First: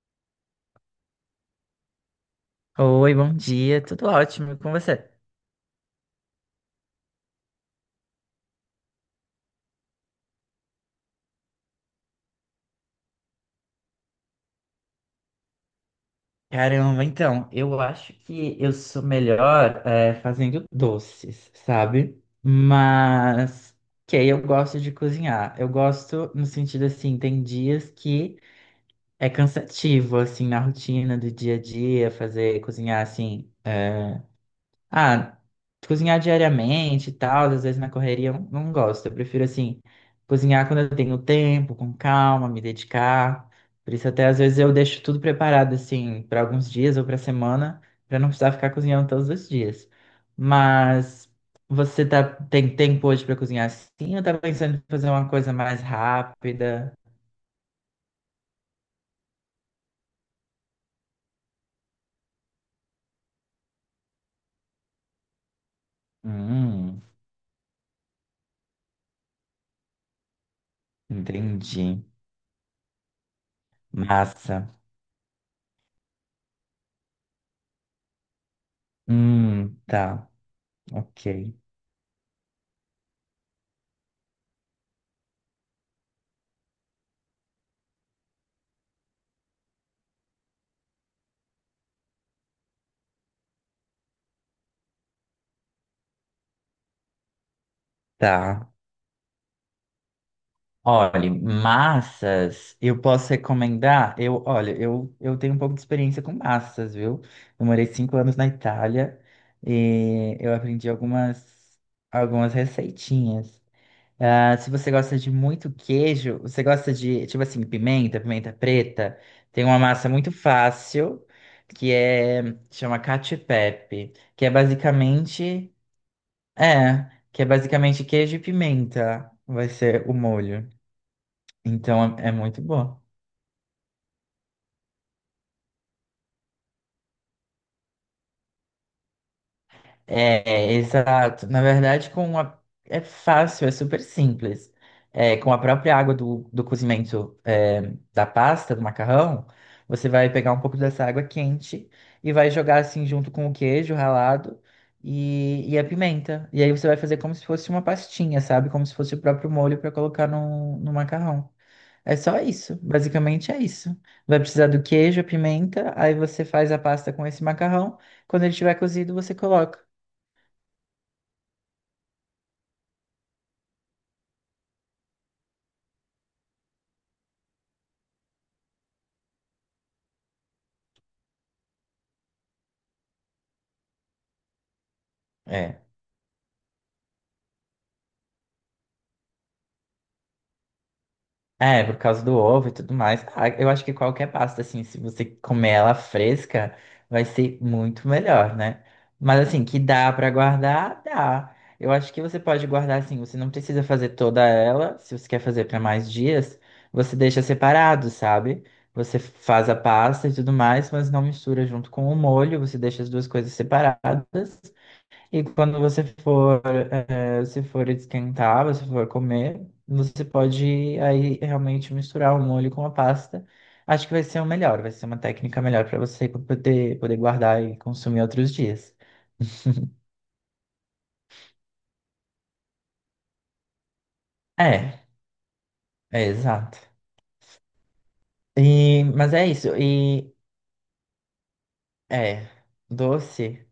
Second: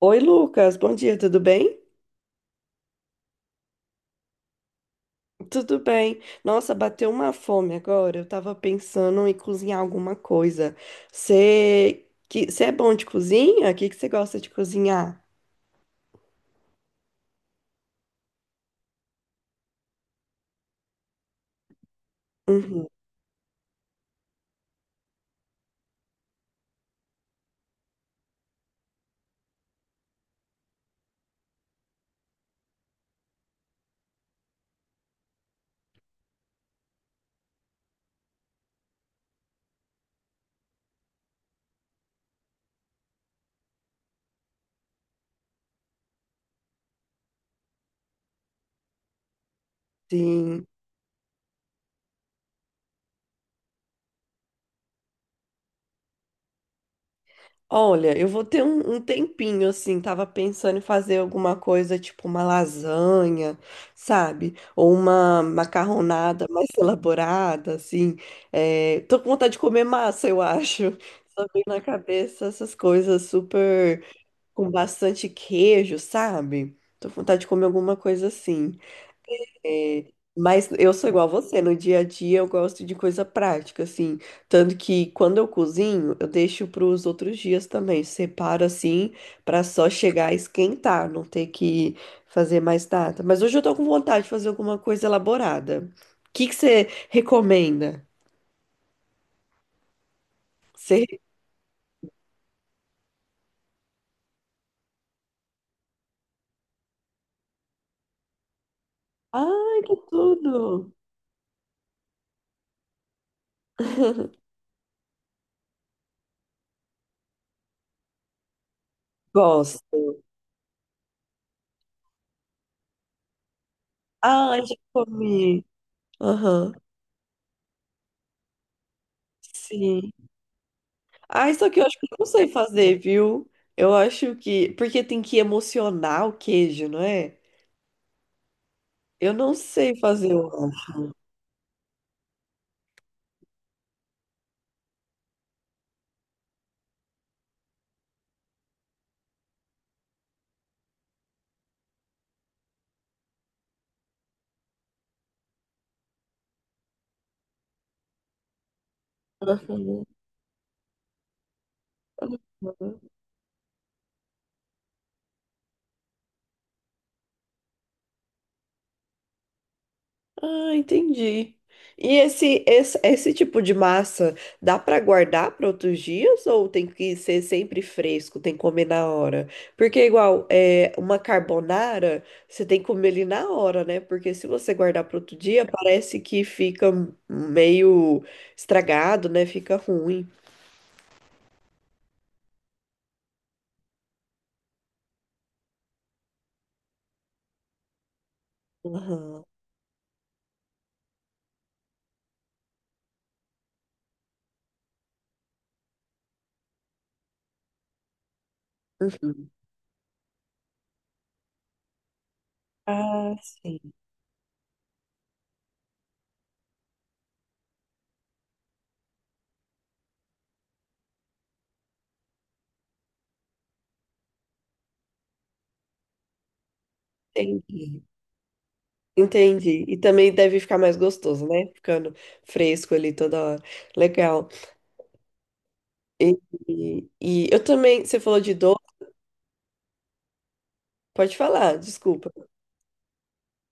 Oi, Lucas, bom dia, tudo bem? Oi, bom dia, tudo ótimo e com você? Tudo bem. Nossa, bateu uma fome agora. Eu tava pensando em cozinhar alguma coisa. Você que você é bom de cozinha? O que que você gosta de cozinhar? Caramba, então, eu acho que eu sou melhor fazendo doces, sabe? Uhum, Mas, que eu gosto de cozinhar. Eu gosto no sentido assim, tem dias que é cansativo, assim, na rotina do dia a dia, fazer, cozinhar, assim, Ah, cozinhar diariamente e tal, às vezes na correria eu não gosto. Eu prefiro, assim, cozinhar quando eu tenho tempo, com calma, me dedicar. Por isso, até às vezes eu deixo tudo preparado, assim, para alguns dias ou para semana, para não precisar ficar cozinhando todos os dias. sim. Mas você tem tempo hoje para cozinhar assim ou tá pensando em fazer uma coisa mais rápida? Olha, eu vou ter um tempinho assim. Tava pensando em fazer alguma coisa tipo uma lasanha, sabe? Ou uma macarronada mais Hum, elaborada, assim. É, tô com vontade de comer massa, eu acho. Só vem na entendi. cabeça essas coisas super Massa. com bastante queijo, sabe? Tô com vontade de comer alguma coisa assim. É, Tá. mas eu sou Ok. igual a você, no dia a dia eu gosto de coisa prática, assim. Tanto que quando eu cozinho, eu deixo para os outros dias também. Separo assim, para só chegar a esquentar, não ter que fazer mais nada. Mas hoje eu tô com vontade de fazer alguma coisa elaborada. O que que você recomenda? Tá. Você... Olha, massas, eu posso recomendar? Eu, olha, eu tenho um pouco de experiência com massas, viu? Eu morei 5 anos na Itália Ai, que e eu aprendi tudo! algumas receitinhas. Ah, se você gosta de muito queijo, você gosta de, tipo assim, pimenta, pimenta preta, tem uma massa Gosto. muito fácil que é, chama cacio e pepe, que é Ai, já comi. basicamente, Aham. que é basicamente queijo e pimenta, vai ser Sim. o molho. Ah, isso aqui eu acho que eu Então não é sei muito fazer, bom. viu? Eu acho que. Porque tem que emocionar o queijo, não é? Eu não sei fazer o. É, exato. Na verdade, é fácil, é super simples. É, com a própria água do cozimento, é, da pasta, do macarrão, você vai pegar um pouco dessa água quente e vai jogar assim junto com o queijo ralado e a pimenta. E aí você vai fazer como se fosse uma pastinha, sabe? Como se fosse o próprio molho para colocar no macarrão. É só isso, basicamente é isso. Vai precisar do queijo, a pimenta, aí você faz a pasta com esse macarrão. Quando ele estiver cozido, você coloca. Ah, entendi. E esse tipo de massa dá para guardar para outros dias ou tem que ser sempre fresco, tem que comer na hora? Porque igual é uma carbonara, você tem que comer ele na hora, né? Porque se você guardar para outro dia, É. parece que fica meio estragado, né? Fica ruim. É, por causa do ovo e tudo mais. Ah, eu acho que qualquer pasta, assim, se você comer ela fresca, vai ser muito melhor, né? Mas Aham. assim, que dá pra guardar, dá. Eu acho que você pode guardar assim, você não precisa fazer toda ela, se você quer fazer pra mais dias, você deixa separado, sabe? Você Uhum. faz a pasta e tudo mais, mas não mistura junto com o molho, você deixa as duas Ah, coisas sim. separadas. E quando você for, se for esquentar, você for comer, você pode aí realmente misturar o molho com a pasta. Acho que vai ser o melhor, vai ser uma técnica melhor para você poder guardar e Entendi. consumir outros dias. Entendi. E também deve ficar mais gostoso, né? Ficando fresco ali toda hora. Legal. É, é E, exato. e eu também, você falou de doce, E, mas é isso. E pode falar, desculpa. é doce.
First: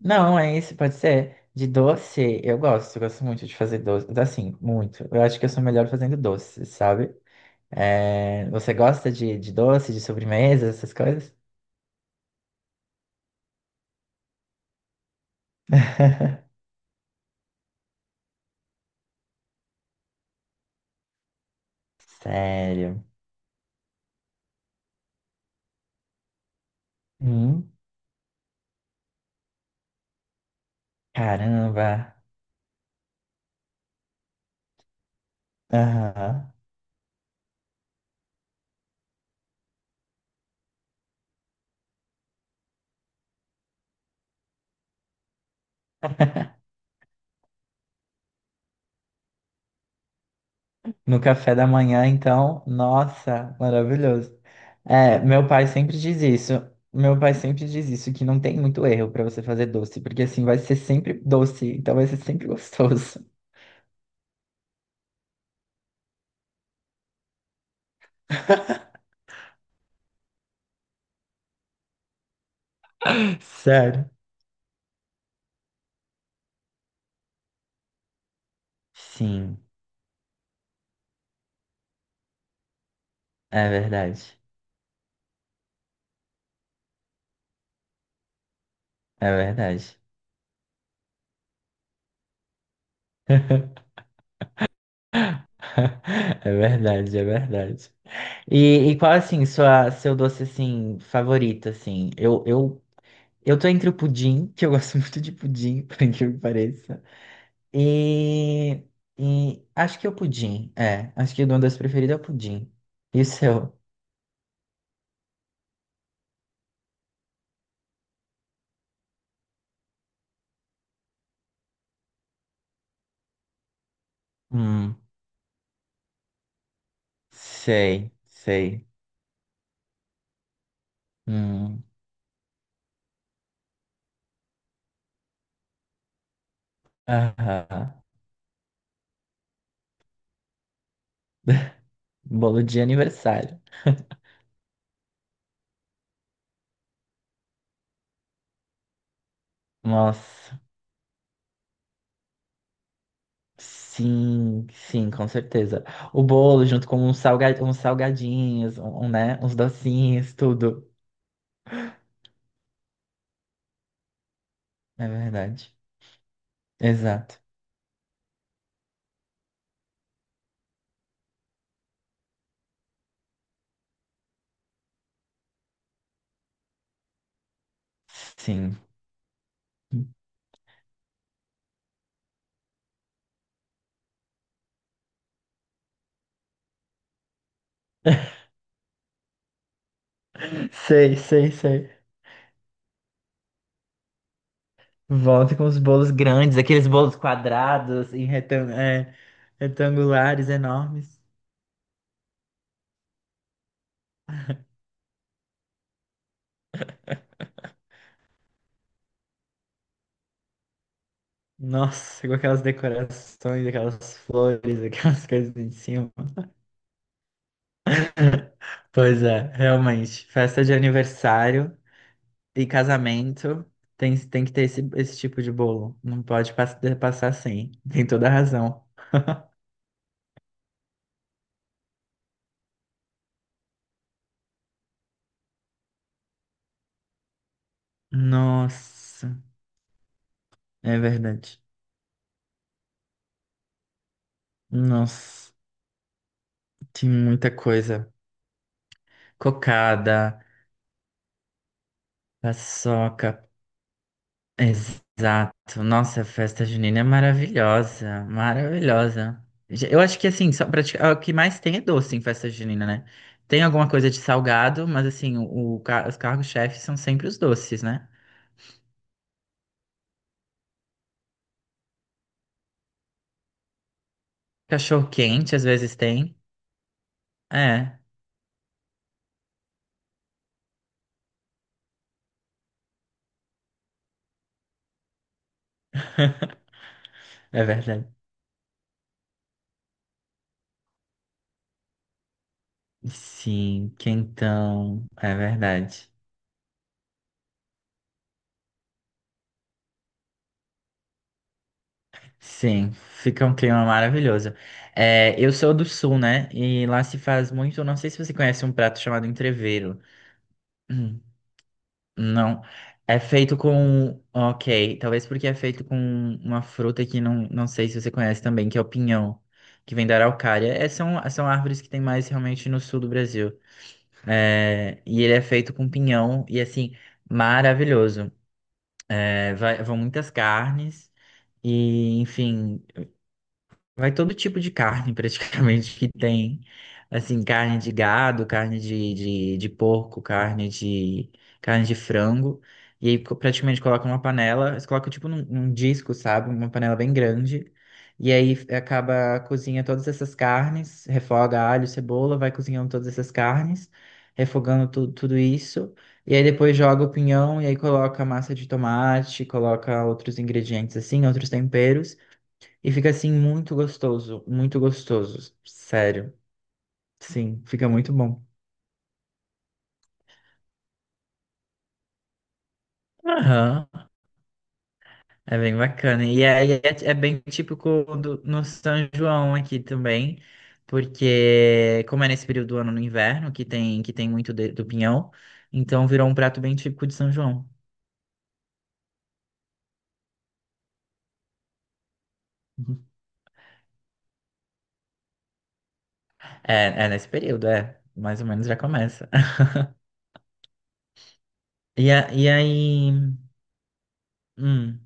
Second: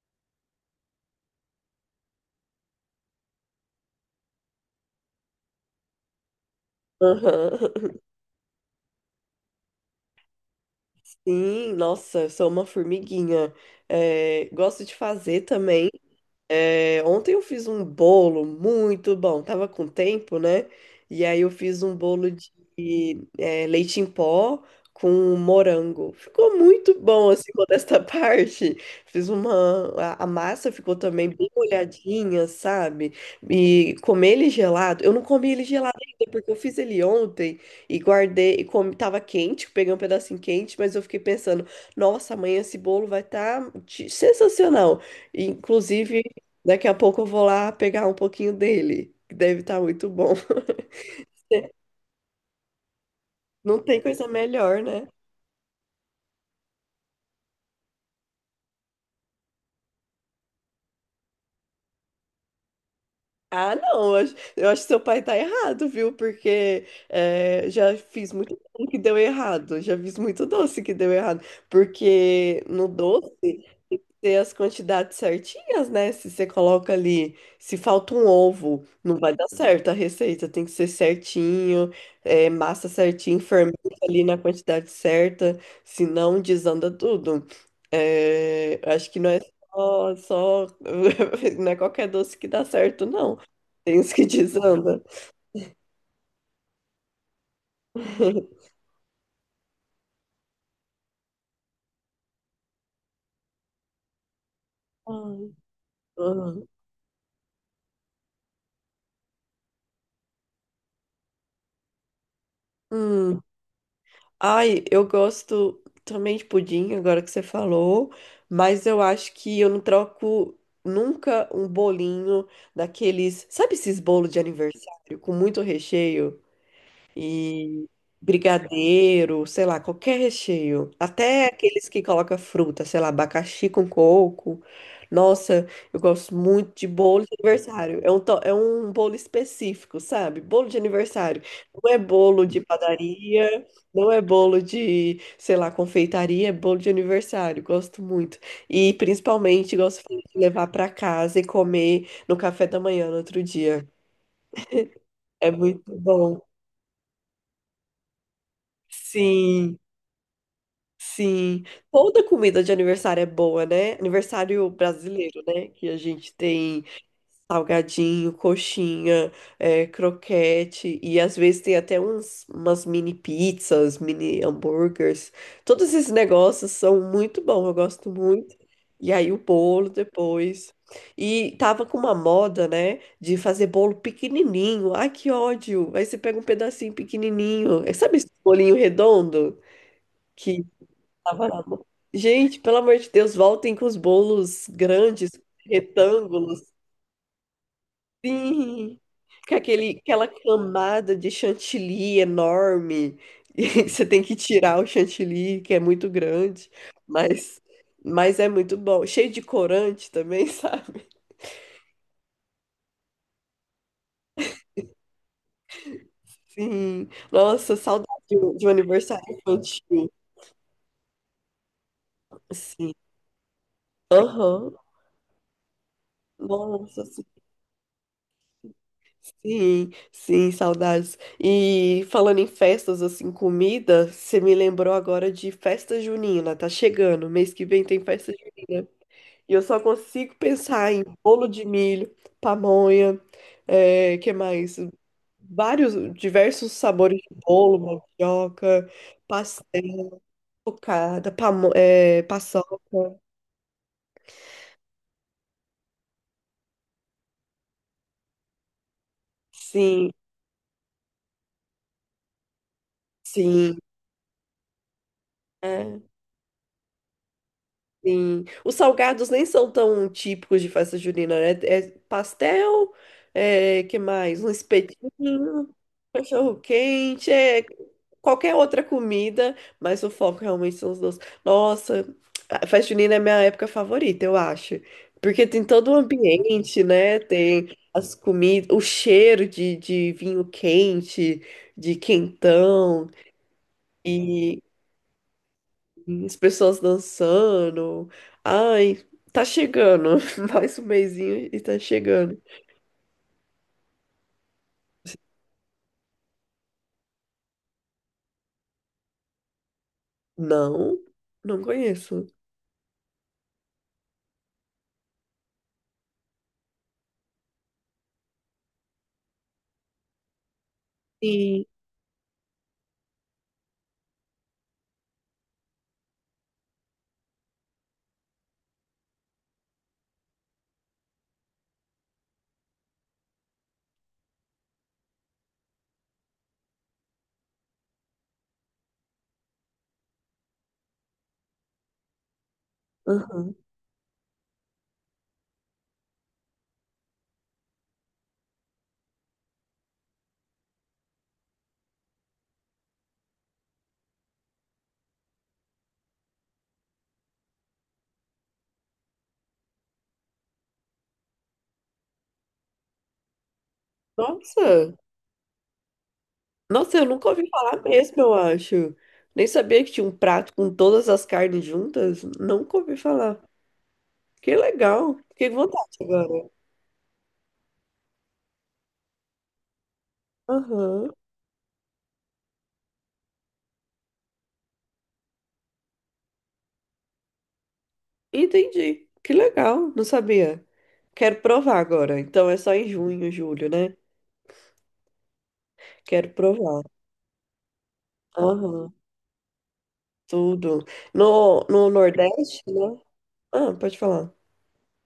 Não, é isso, pode ser. De doce, eu gosto muito de fazer doce, assim, muito. Eu acho que eu sou melhor fazendo doce, sabe? Aham. É, você gosta de doce, de sobremesa, essas coisas? Sim, nossa, eu sou uma formiguinha. É, gosto de fazer também. É, ontem eu fiz um bolo muito bom, tava com tempo, né? E aí eu fiz um bolo de Sério. Leite em pó com morango. Ficou muito bom, assim, Hum. modesta parte. Fiz uma. A massa ficou também bem Caramba. molhadinha, sabe? E comer ele gelado. Eu não comi ele gelado ainda, porque Aham. eu fiz ele ontem e guardei. E comi, tava quente, peguei um pedacinho quente, mas eu fiquei pensando, nossa, amanhã esse bolo vai estar sensacional. Inclusive. Daqui a pouco eu vou lá pegar um pouquinho dele, que deve estar muito bom. No café da manhã, então, nossa, Não tem coisa maravilhoso. melhor, né? É, meu pai sempre diz isso. Meu pai sempre diz isso, que não tem muito erro pra você fazer doce, porque assim vai ser sempre doce, então vai ser sempre gostoso. Ah, não, eu acho que seu pai tá errado, viu? Porque é, já fiz muito doce que deu errado, já fiz muito doce que deu errado. Porque no doce, Sério. ter as quantidades certinhas, né? Se você coloca ali, se falta um ovo, não vai dar Sim, certo a receita, tem que ser certinho, é, massa certinho, é fermenta ali na verdade. quantidade certa, senão desanda tudo. É, acho que não É é verdade. só, só- não é qualquer doce que dá certo, não. Tem os que desanda. É verdade. E qual, assim, seu doce, assim, favorito, assim? Eu tô entre o pudim, que eu gosto muito de Ai, pudim, por incrível que ai. pareça. E, e acho que é o pudim, é. Acho que o meu doce preferido é o pudim. E o Hum. seu? Ai, eu gosto também de pudim, agora que você falou, mas eu acho que eu não troco nunca um bolinho daqueles, sabe esses bolos de Hum, aniversário com muito recheio? E sei. brigadeiro, sei lá, qualquer recheio. Até Hum, aqueles que colocam fruta, sei lá, abacaxi com coco. Nossa, eu gosto muito de bolo de aham. aniversário. É é um bolo específico, sabe? Bolo de aniversário. Não é bolo de Bolo de aniversário. padaria, não é bolo de, sei lá, confeitaria, é bolo de aniversário. Gosto muito. E principalmente gosto de Nossa, levar para casa e comer no café da manhã no outro dia. Sim, com É certeza. muito O bom. bolo junto com uns uns salgadinhos, um, né, uns Sim. docinhos, tudo. Sim, toda comida de aniversário é boa, né? Aniversário É brasileiro, né? verdade. Que a gente tem Exato. salgadinho, coxinha, é, croquete e às vezes tem até uns, umas mini pizzas, mini hambúrgueres. Todos esses negócios são muito bons, eu gosto muito. Sim. E aí o bolo depois. E tava com uma moda, né? De fazer bolo pequenininho. Ai, que ódio! Aí você pega um pedacinho pequenininho. Sabe esse bolinho redondo? Tava lá. sei. Gente, pelo amor de Deus, voltem com os bolos grandes, Volta com os bolos grandes, retângulos. aqueles bolos quadrados em Sim, é, com aquela retangulares camada enormes. de chantilly enorme. E você tem que tirar o chantilly, que é muito grande, mas, mas é muito bom. Cheio de corante também, sabe? Nossa, com aquelas decorações, aquelas flores, aquelas coisas em cima. Sim. Nossa, saudade de um de um Pois aniversário é, infantil. realmente. Festa de aniversário e Sim. casamento tem que ter Aham. esse, esse tipo de bolo. Não pode Nossa, passar sem. Tem toda a razão. sim, sim, saudades. E falando em festas, assim, comida, você me lembrou agora de festa junina, tá chegando. Mês que vem tem festa junina. Nossa, E eu só consigo pensar é em bolo verdade. de milho, pamonha, é, que mais? Nossa. Vários, diversos Tinha sabores de muita bolo, coisa. mandioca, pastel, Cocada, cocada, pamo, é, paçoca. paçoca, exato. Nossa, a festa junina é maravilhosa, maravilhosa. Eu Sim, acho que assim, ah, o que mais tem é doce em festa junina, né? Tem sim. alguma coisa de salgado, mas assim, o É. Os cargos-chefes são sempre os doces, né? Sim. Os salgados nem são tão típicos de festa junina, né? É pastel, é, que mais? Um Cachorro-quente às espetinho, vezes tem. cachorro-quente, é É, qualquer outra comida, mas o foco realmente são os doces. Nossa, a festa junina é minha época favorita, eu acho. Porque tem todo o ambiente, né? é Tem verdade. as comidas, o cheiro de vinho quente, de quentão. Sim, E quentão, é verdade. as pessoas dançando. Ai, tá chegando. Mais um mesinho e tá chegando. Sim, fica um clima maravilhoso. É, eu sou do sul, né? E lá se faz muito. Não sei se você conhece um prato chamado entrevero. Não, Hum, não conheço. não. É feito com. Ok, talvez porque é feito com uma fruta que não sei se você conhece também, que é o pinhão, que vem da araucária. É, são Sim. árvores que tem mais realmente no sul do Brasil. É, e ele é feito com pinhão, e assim, maravilhoso. É, vão muitas carnes, e enfim. Vai todo tipo de carne, praticamente, que tem. Assim, carne de gado, carne de, de porco, carne de frango. E aí, Aham. praticamente, coloca numa panela. Eles colocam, tipo, num disco, sabe? Uma panela bem grande. E aí, acaba, cozinha todas essas carnes. Refoga alho, cebola, vai cozinhando todas essas carnes. Refogando tudo isso. E aí, depois joga o pinhão. E aí, coloca massa de tomate. Coloca outros ingredientes, assim, outros temperos. E fica assim muito Nossa, gostoso, sério. nossa, eu nunca ouvi Sim, falar fica muito mesmo, eu bom. acho. Nem sabia que tinha um prato com todas as carnes juntas. Nunca ouvi falar. Aham, Que legal. Fiquei com é bem vontade bacana. Agora. É bem típico do, no São João aqui também, Aham. porque como é nesse período do ano no inverno, que tem muito do pinhão, então virou um prato bem típico de São João. Entendi. Que legal. Não sabia. Quero provar agora. Então é só em Uhum. junho, julho, né? Quero provar. É, é nesse período, é. Mais ou menos já Aham. começa. Tudo. No E, a, e Nordeste, né? aí. Ah, pode falar. Hum,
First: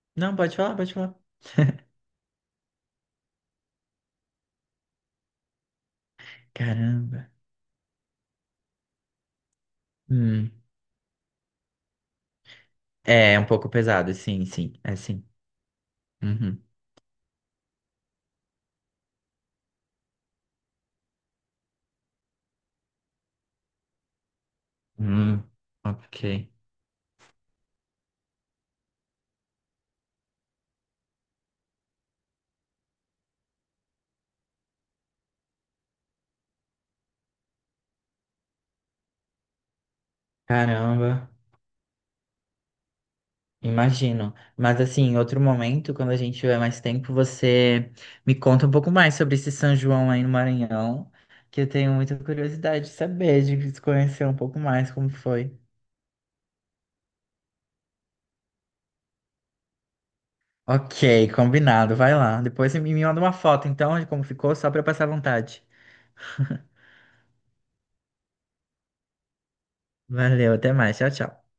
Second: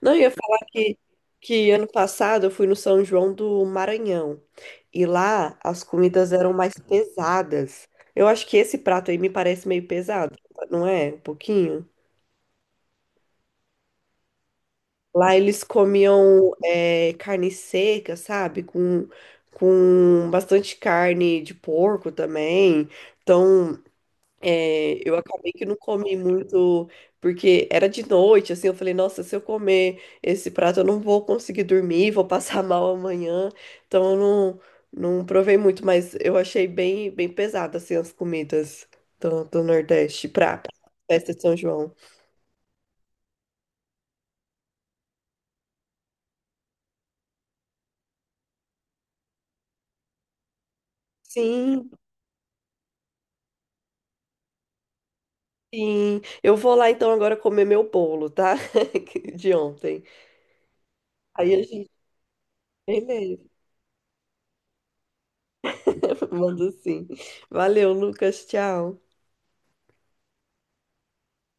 Não, eu ia não, falar pode falar. que ano passado eu fui no São João do Maranhão. E lá as comidas eram mais Caramba. pesadas. Eu acho que esse prato aí me parece meio pesado, Hum, não é? Um pouquinho. é é um pouco pesado, sim, sim, é sim. Lá eles comiam Uhum. é, carne seca, sabe? Com bastante carne de porco também. Então, é, eu Hum, acabei que não comi ok. muito, porque era de noite, assim, eu falei, nossa, se eu comer esse prato, eu não vou conseguir dormir, vou passar mal amanhã, então eu não provei muito, mas eu achei bem pesado, assim, as comidas do Nordeste pra Caramba, festa de São João. imagino. Mas assim, em outro momento, quando a gente tiver mais tempo, você me conta um pouco mais sobre esse São João aí no Maranhão, que eu Sim, tenho muita curiosidade de saber, de se conhecer um pouco mais como foi. sim, eu vou lá então agora comer meu bolo, tá? De ontem. Ok, Aí a gente, combinado, vai lá. Depois você me manda uma beleza, foto então de como ficou, só para eu passar vontade. mando sim. Valeu, Lucas, tchau. Valeu, até mais, tchau, tchau.